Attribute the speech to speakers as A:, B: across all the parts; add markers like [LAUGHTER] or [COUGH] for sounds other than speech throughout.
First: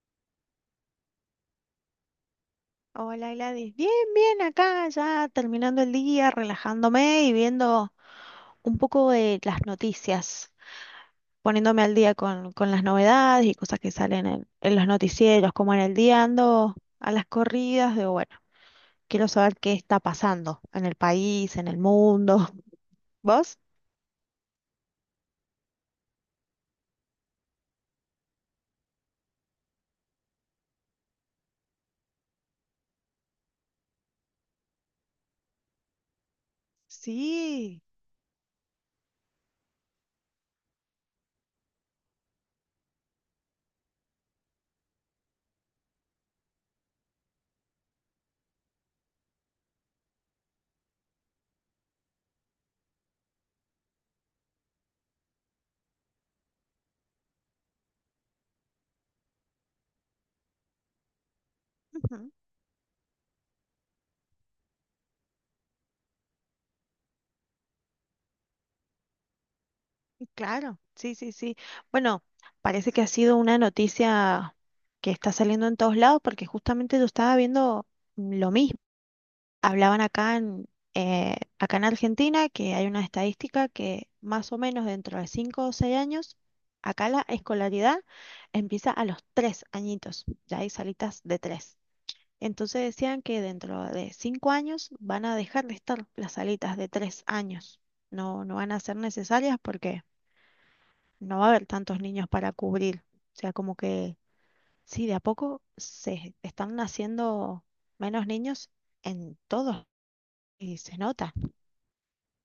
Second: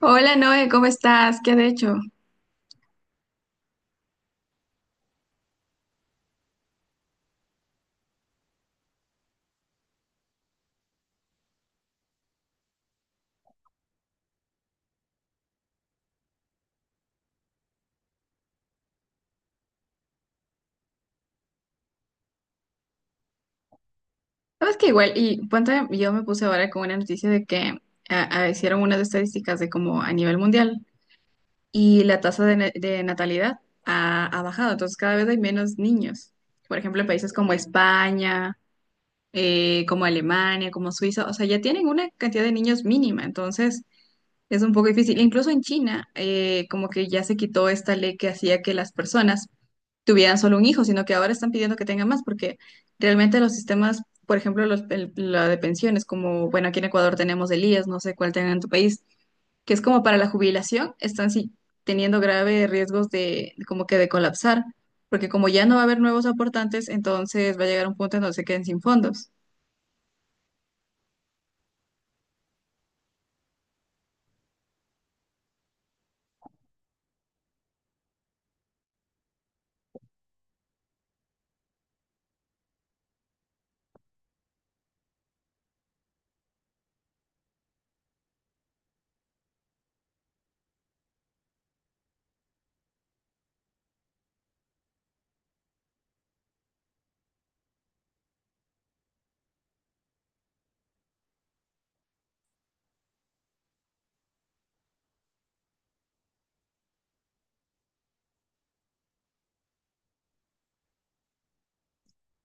A: Hola Noé, ¿cómo estás? ¿Qué has hecho?
B: Hola Gladys, bien, bien, acá ya terminando el día, relajándome y viendo un poco de las noticias, poniéndome al día con las novedades y cosas que salen en los noticieros, como en el día ando a las corridas, digo, bueno, quiero saber qué está pasando en el país, en el mundo. [LAUGHS] ¿Vos?
A: Sabes que igual, y ponte, yo me puse ahora con una noticia de que hicieron unas estadísticas de como a nivel mundial y la tasa de natalidad ha bajado, entonces cada vez hay menos niños. Por ejemplo, en países como
B: Sí,
A: España, como Alemania, como Suiza, o sea, ya tienen una cantidad de niños mínima, entonces es un poco difícil. Incluso en China, como que ya se quitó esta ley que hacía que las personas tuvieran solo un hijo, sino que ahora están pidiendo que tengan más, porque realmente los sistemas, por ejemplo, la de pensiones, como, bueno, aquí en Ecuador tenemos el IES, no sé cuál tengan en tu país, que es como para la jubilación, están sí, teniendo
B: ujú,
A: graves riesgos de, como que de colapsar, porque como ya no va a haber nuevos aportantes, entonces va a llegar un punto en donde se queden sin fondos.
B: claro, sí, sí, sí. Bueno, parece que ha sido una noticia que está saliendo en todos lados porque justamente yo estaba viendo lo mismo. Hablaban acá en Argentina que hay una estadística que más o menos dentro de 5 o 6 años, acá la escolaridad empieza a los 3 añitos, ya hay salitas de tres. Entonces decían que dentro de 5 años van a dejar de estar las salitas de 3 años, no, no van a ser necesarias porque no va a haber tantos niños para cubrir. O sea, como que sí, de a poco se están naciendo menos niños en todos y se nota.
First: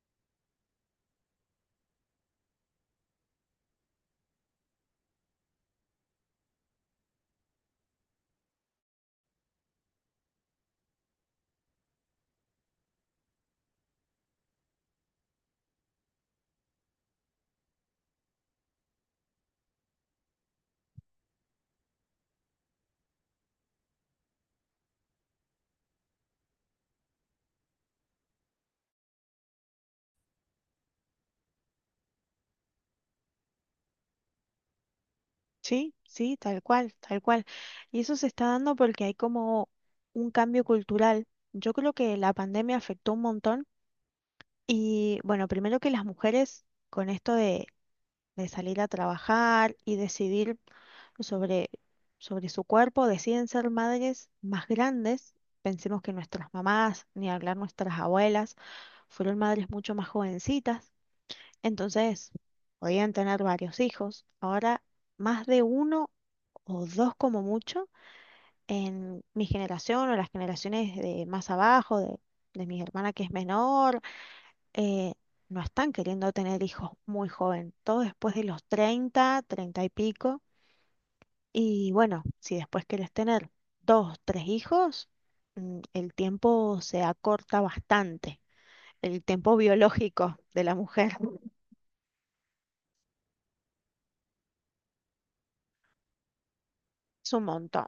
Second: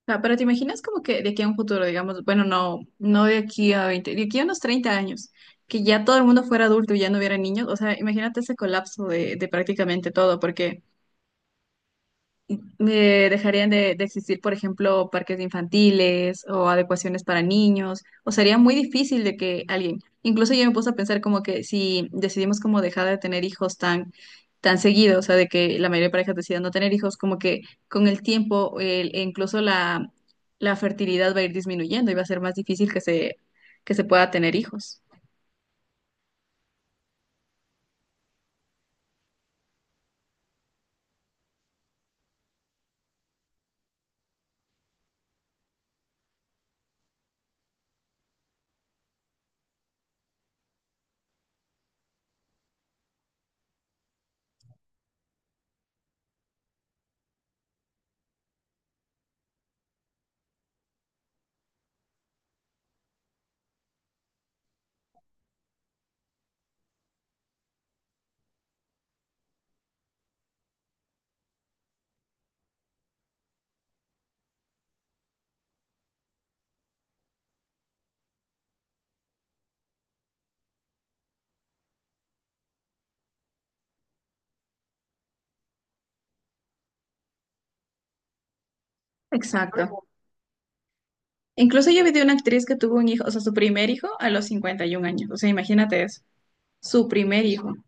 A: Sea, pero te imaginas como que de aquí a un futuro, digamos, bueno, no, no de aquí a 20, de aquí a unos 30 años, que ya todo el mundo fuera adulto y ya no hubiera niños, o sea, imagínate ese colapso de prácticamente todo, porque me dejarían de existir, por ejemplo, parques infantiles o adecuaciones para niños, o sería muy difícil de que alguien, incluso yo me puse a pensar como que si decidimos como dejar de tener hijos tan, tan seguido, o sea, de que la mayoría de parejas decidan no tener hijos, como que con el tiempo e incluso la fertilidad va a ir disminuyendo y va a ser más difícil que se pueda tener hijos.
B: Sí, sí, tal cual, tal cual. Y eso se está dando porque hay como un cambio cultural. Yo creo que la pandemia afectó un montón y bueno, primero que las mujeres con esto de salir a trabajar y decidir sobre, sobre su cuerpo, deciden ser madres más grandes. Pensemos que nuestras mamás, ni hablar nuestras abuelas, fueron madres mucho más jovencitas. Entonces, podían tener varios hijos. Ahora, más de uno o dos como mucho en mi generación o las generaciones de más abajo, de mi hermana que es menor, eh, no están queriendo tener hijos muy joven, todo después de los treinta y pico. Y bueno, si después quieres tener dos, tres hijos, el tiempo se acorta bastante, el tiempo
A: Exacto.
B: biológico de la mujer [LAUGHS]
A: Incluso yo vi de una actriz que tuvo un hijo, o sea, su primer hijo a los 51 años, o sea, imagínate eso, su
B: es un
A: primer hijo.
B: montón,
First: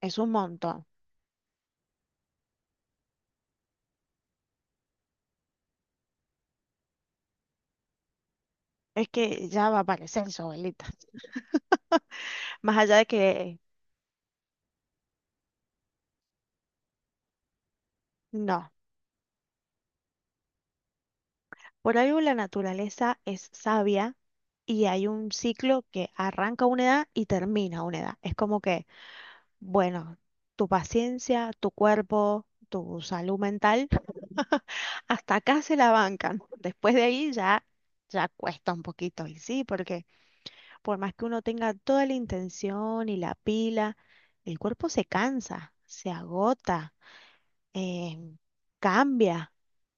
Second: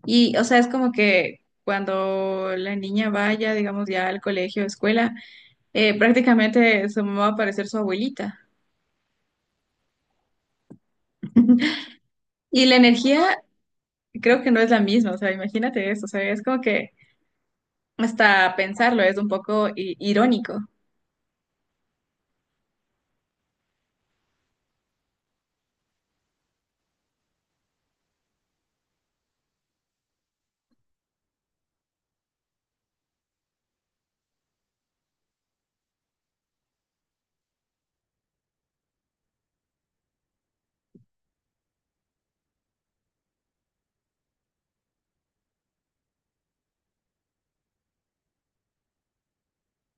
B: es un
A: Y, o sea, es
B: montón.
A: como que cuando la niña vaya, digamos, ya al colegio, escuela, prácticamente su mamá va a parecer su abuelita.
B: Es que ya va a aparecer su abuelita.
A: [LAUGHS]
B: [LAUGHS]
A: Y la
B: Más allá de
A: energía
B: que
A: creo que no es la misma, o sea, imagínate eso, o sea, es como que hasta
B: no.
A: pensarlo es un poco irónico.
B: Por algo la naturaleza es sabia y hay un ciclo que arranca a una edad y termina a una edad. Es como que, bueno, tu paciencia, tu cuerpo, tu salud mental, [LAUGHS] hasta acá se la bancan. Después de ahí ya cuesta un poquito. Y sí, porque por más que uno tenga toda la intención y la pila, el cuerpo se cansa, se agota, eh, cambia.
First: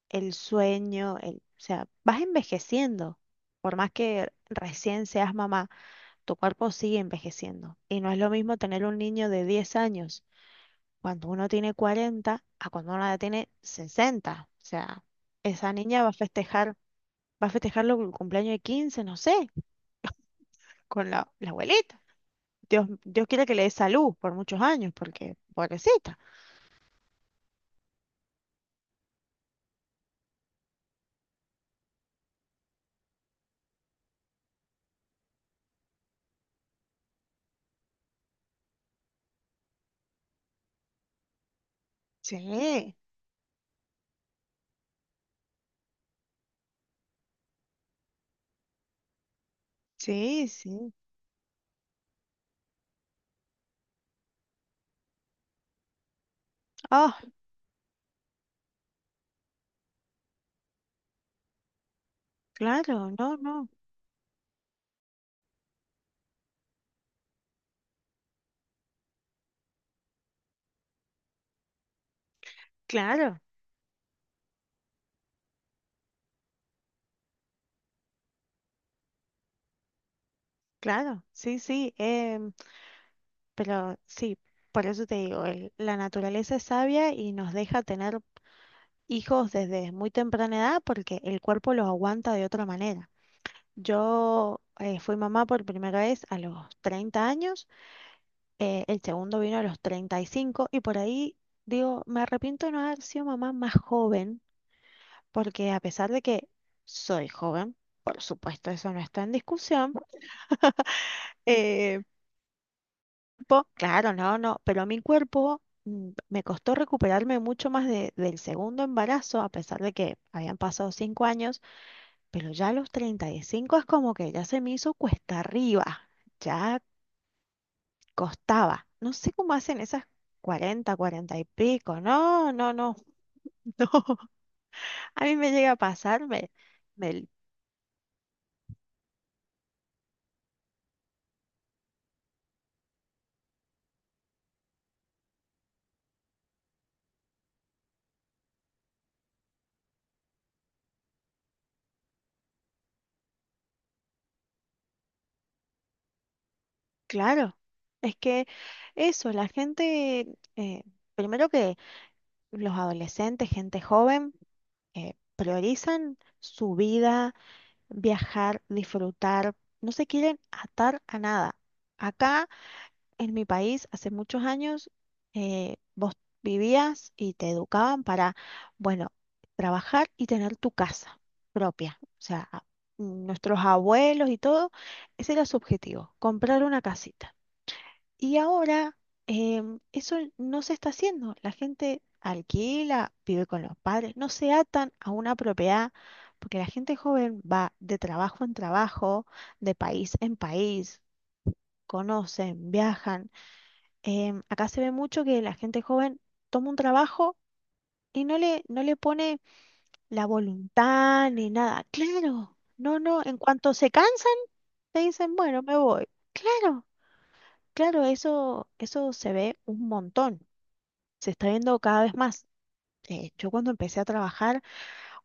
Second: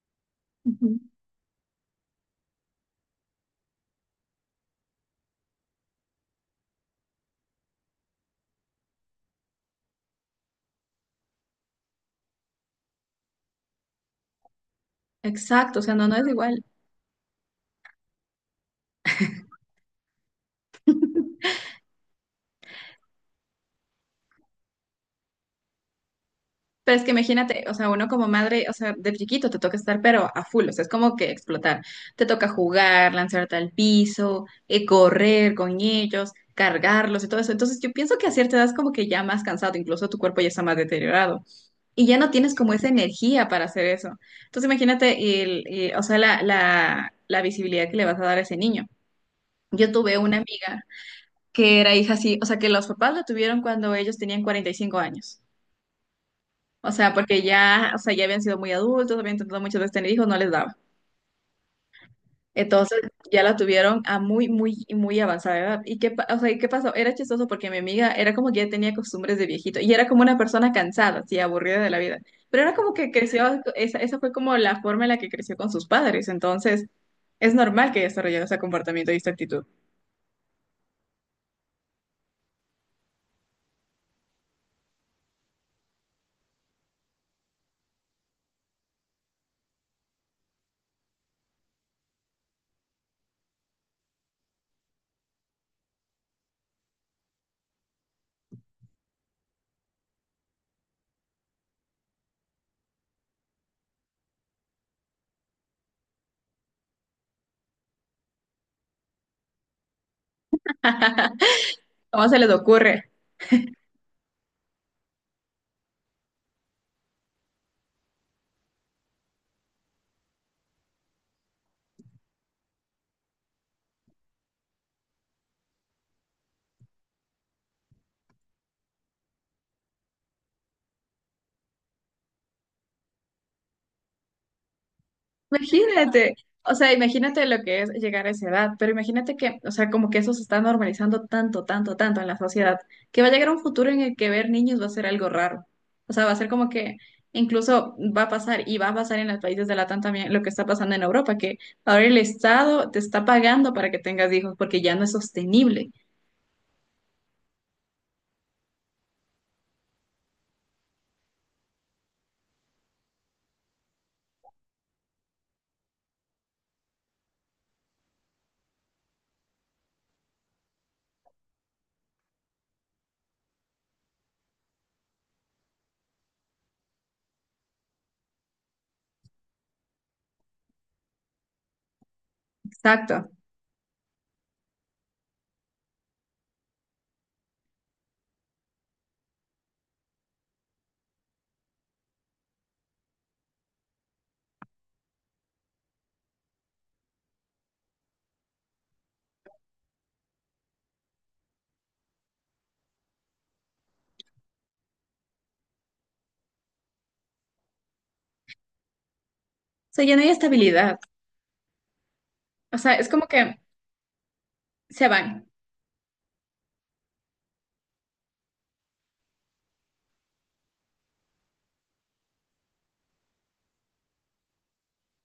B: El
A: Ujú.
B: sueño, o sea, vas envejeciendo. Por más que recién seas mamá, tu cuerpo sigue envejeciendo. Y no es lo mismo tener un niño de 10 años cuando uno tiene 40 a cuando uno ya tiene 60. O sea, esa
A: Exacto, o sea,
B: niña
A: no,
B: va a
A: no es igual.
B: festejar, va a festejar el cumpleaños de 15, no sé, con la abuelita. Dios, Dios quiere que le dé salud por muchos años, porque pobrecita.
A: Pero es que imagínate, o sea, uno como madre, o sea, de chiquito te toca estar, pero a full, o sea, es como que explotar. Te toca jugar, lanzarte al piso, correr con ellos, cargarlos y todo eso. Entonces, yo pienso que a cierta edad es como que ya más cansado, incluso tu cuerpo ya está más deteriorado y ya no tienes como esa
B: Sí,
A: energía para hacer eso. Entonces, imagínate, o sea, la visibilidad que le vas a dar a ese niño. Yo tuve una
B: sí,
A: amiga
B: sí.
A: que era hija así, o sea, que los papás la tuvieron cuando ellos tenían 45 años. O sea,
B: Oh,
A: porque ya, o sea, ya habían sido muy adultos, habían intentado muchas veces tener hijos, no les daba. Entonces
B: claro, no,
A: ya la
B: no,
A: tuvieron a muy, muy, muy avanzada edad. ¿Y qué, o sea, ¿y qué pasó? Era chistoso porque mi amiga era como que ya tenía costumbres de viejito y era como una persona cansada, así, aburrida de la vida. Pero era como que
B: claro.
A: creció, esa fue como la forma en la que creció con sus padres. Entonces es normal que desarrollara ese comportamiento y esta actitud.
B: Claro, sí, sí, pero sí, por eso te digo, la naturaleza es sabia y nos deja tener hijos desde muy temprana edad porque el cuerpo los aguanta de otra manera. Yo fui mamá por primera vez a los 30 años, el segundo vino a los 35 y por ahí digo, me arrepiento de no haber sido mamá más joven porque a pesar de que soy joven, por supuesto, eso no está en discusión.
A: [LAUGHS] ¿Cómo se les ocurre?
B: Claro, no, no, pero a mi cuerpo me costó recuperarme mucho más del segundo embarazo, a pesar de que habían pasado 5 años, pero ya a los 35 es como que ya se me hizo cuesta arriba, ya costaba. No sé cómo hacen esas 40, 40 y pico, no, no, no, [LAUGHS] no, a mí me llega a pasar,
A: Imagínate, o sea,
B: me-
A: imagínate lo que es llegar a esa edad, pero imagínate que, o sea, como que eso se está normalizando tanto, tanto, tanto en la sociedad, que va a llegar un futuro en el que ver niños va a ser algo raro. O sea, va a ser como que incluso va a pasar y va a pasar en los países de Latam también lo que está pasando en Europa, que ahora el Estado te está pagando para que tengas hijos porque ya no es sostenible.
B: claro, es que eso, la gente, eh, primero que los adolescentes, gente joven, priorizan su vida, viajar, disfrutar, no se quieren atar a nada. Acá en mi país, hace muchos años, vos vivías y te educaban para, bueno, trabajar y tener tu casa propia. O sea,
A: Exacto. O
B: nuestros abuelos y todo, ese era su objetivo, comprar una casita. Y ahora eso no se está haciendo. La gente alquila, vive con los padres, no se atan a una propiedad, porque la gente joven va de trabajo en trabajo, de país en país, conocen, viajan. Acá se ve mucho que la gente joven toma un trabajo y no le pone
A: sea, ya no
B: la
A: hay estabilidad.
B: voluntad ni nada. Claro,
A: O sea,
B: no,
A: es
B: no,
A: como
B: en
A: que
B: cuanto se cansan, te
A: se
B: dicen,
A: van.
B: bueno, me voy. Claro, claro, eso se ve un montón. Se está viendo cada vez más. Yo cuando empecé a trabajar,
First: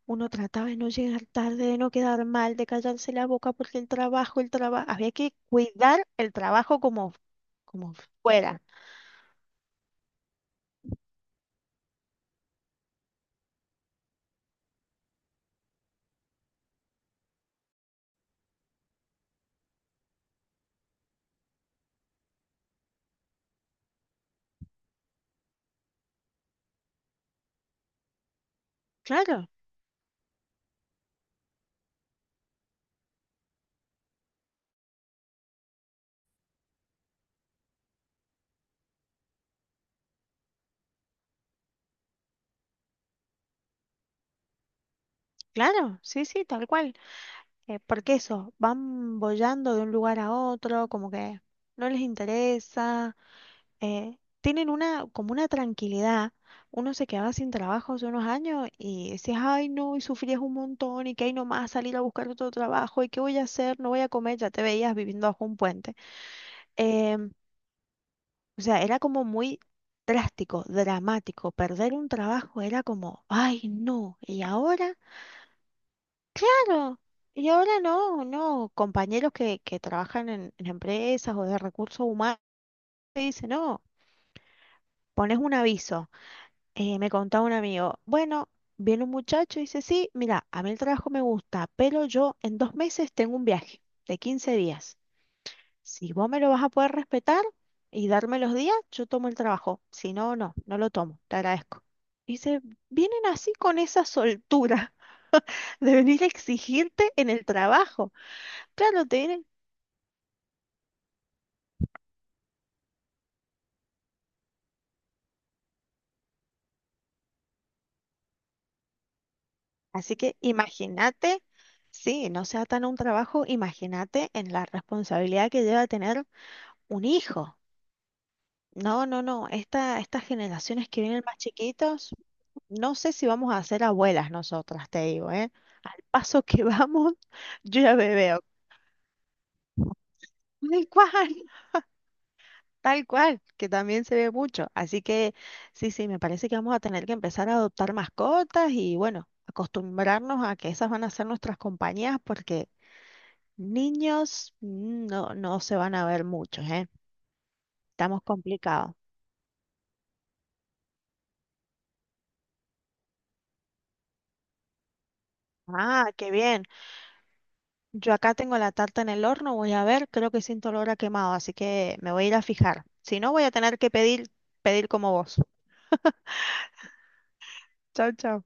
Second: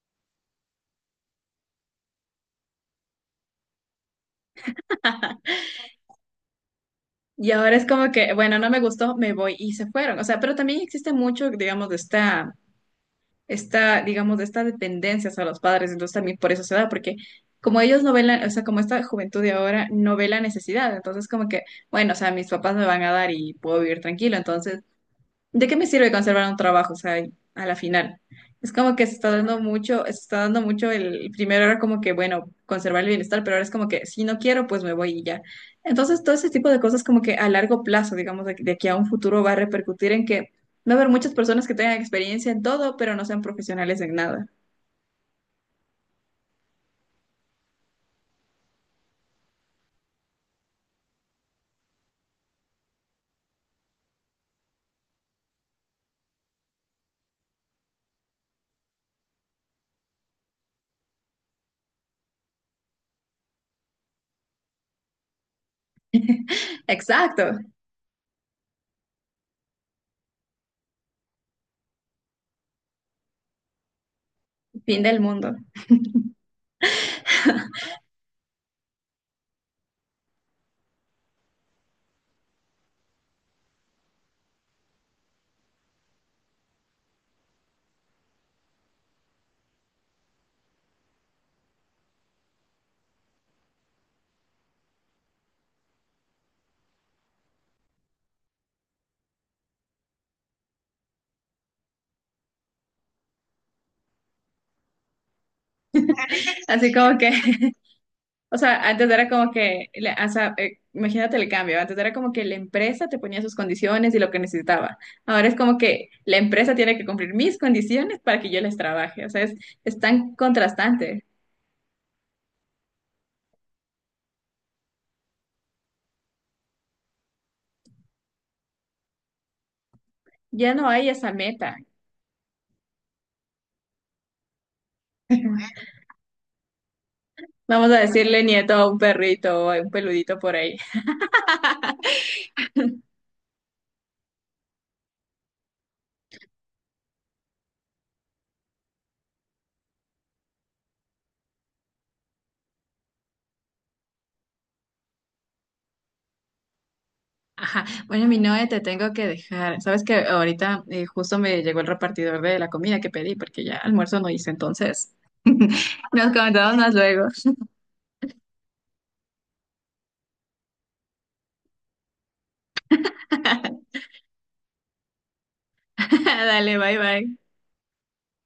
B: uno trataba de no llegar tarde, de no quedar mal, de callarse la boca porque el trabajo, había que
A: [LAUGHS]
B: cuidar el trabajo como,
A: Y ahora es
B: como
A: como que, bueno,
B: fuera.
A: no me gustó, me voy y se fueron. O sea, pero también existe mucho, digamos, esta, digamos, de esta dependencia hacia los padres. Entonces también por eso se da, porque como ellos no ven o sea, como esta juventud de ahora no ve la necesidad. Entonces como que, bueno, o sea, mis papás me van a dar y puedo vivir tranquilo. Entonces ¿de qué me sirve conservar un trabajo? O sea, y a la final. Es como que se está
B: Claro,
A: dando mucho, se está dando mucho el primero era como que, bueno, conservar el bienestar, pero ahora es como que si no quiero, pues me voy y ya. Entonces, todo ese tipo de cosas como que a largo plazo, digamos, de aquí a un futuro va a repercutir en que va a haber muchas personas que tengan experiencia en todo, pero no sean profesionales en nada.
B: claro, sí, sí, tal cual. Porque eso, van bollando de un lugar a otro, como que no les interesa. Tienen una, como una tranquilidad. Uno se quedaba sin trabajo hace unos años y decías, ay no, y sufrías un montón y que hay nomás salir a buscar otro trabajo y qué voy a hacer, no voy a comer, ya te veías viviendo bajo un puente.
A: [LAUGHS]
B: Em,
A: Exacto,
B: o sea, era como muy drástico, dramático. Perder un trabajo era como, ay no, y ahora,
A: fin del mundo.
B: claro. Y ahora no, no, compañeros que trabajan en empresas o de recursos humanos te dicen, no, pones un aviso. Me contaba un amigo, bueno, viene un muchacho y dice, sí, mira, a mí el trabajo me gusta, pero yo en 2 meses tengo un viaje de 15 días. Si vos me lo vas a poder respetar y darme los días, yo tomo el trabajo. Si no, no, no lo tomo, te agradezco. Dice, vienen así con esa soltura [LAUGHS] de venir a
A: Así
B: exigirte
A: como
B: en
A: que
B: el trabajo.
A: o sea,
B: Claro,
A: antes
B: te
A: era
B: vienen.
A: como que, o sea, imagínate el cambio, antes era como que la empresa te ponía sus condiciones y lo que necesitaba. Ahora es como que la empresa tiene que cumplir mis condiciones para que yo les trabaje. O sea, es
B: Así
A: tan
B: que
A: contrastante.
B: imagínate, sí, no sea tan un trabajo, imagínate en la responsabilidad que lleva tener un hijo. No, no, no. Estas
A: Ya no
B: generaciones que
A: hay
B: vienen
A: esa
B: más
A: meta.
B: chiquitos, no sé si vamos a ser abuelas nosotras, te digo, ¿eh? Al paso que vamos, [LAUGHS] yo
A: Vamos
B: ya
A: a
B: me veo.
A: decirle nieto a un perrito o a un peludito por ahí.
B: Tal cual, tal cual, que también se ve mucho. Así que sí, sí, me parece que vamos a tener que empezar a adoptar mascotas y bueno, acostumbrarnos a que esas van a ser nuestras compañías porque niños no, no se van a ver muchos, ¿eh?
A: Ajá.
B: Estamos
A: Bueno, mi Noe, te
B: complicados.
A: tengo que dejar. Sabes que ahorita justo me llegó el repartidor de la comida que pedí porque ya almuerzo no hice, entonces
B: Ah, qué
A: nos
B: bien.
A: comentamos más luego.
B: Yo acá tengo la tarta en el horno, voy a ver, creo que siento olor a quemado, así que me voy a ir a fijar. Si no, voy a tener que
A: [LAUGHS]
B: pedir como vos.
A: Dale, bye bye.
B: Chao, chao.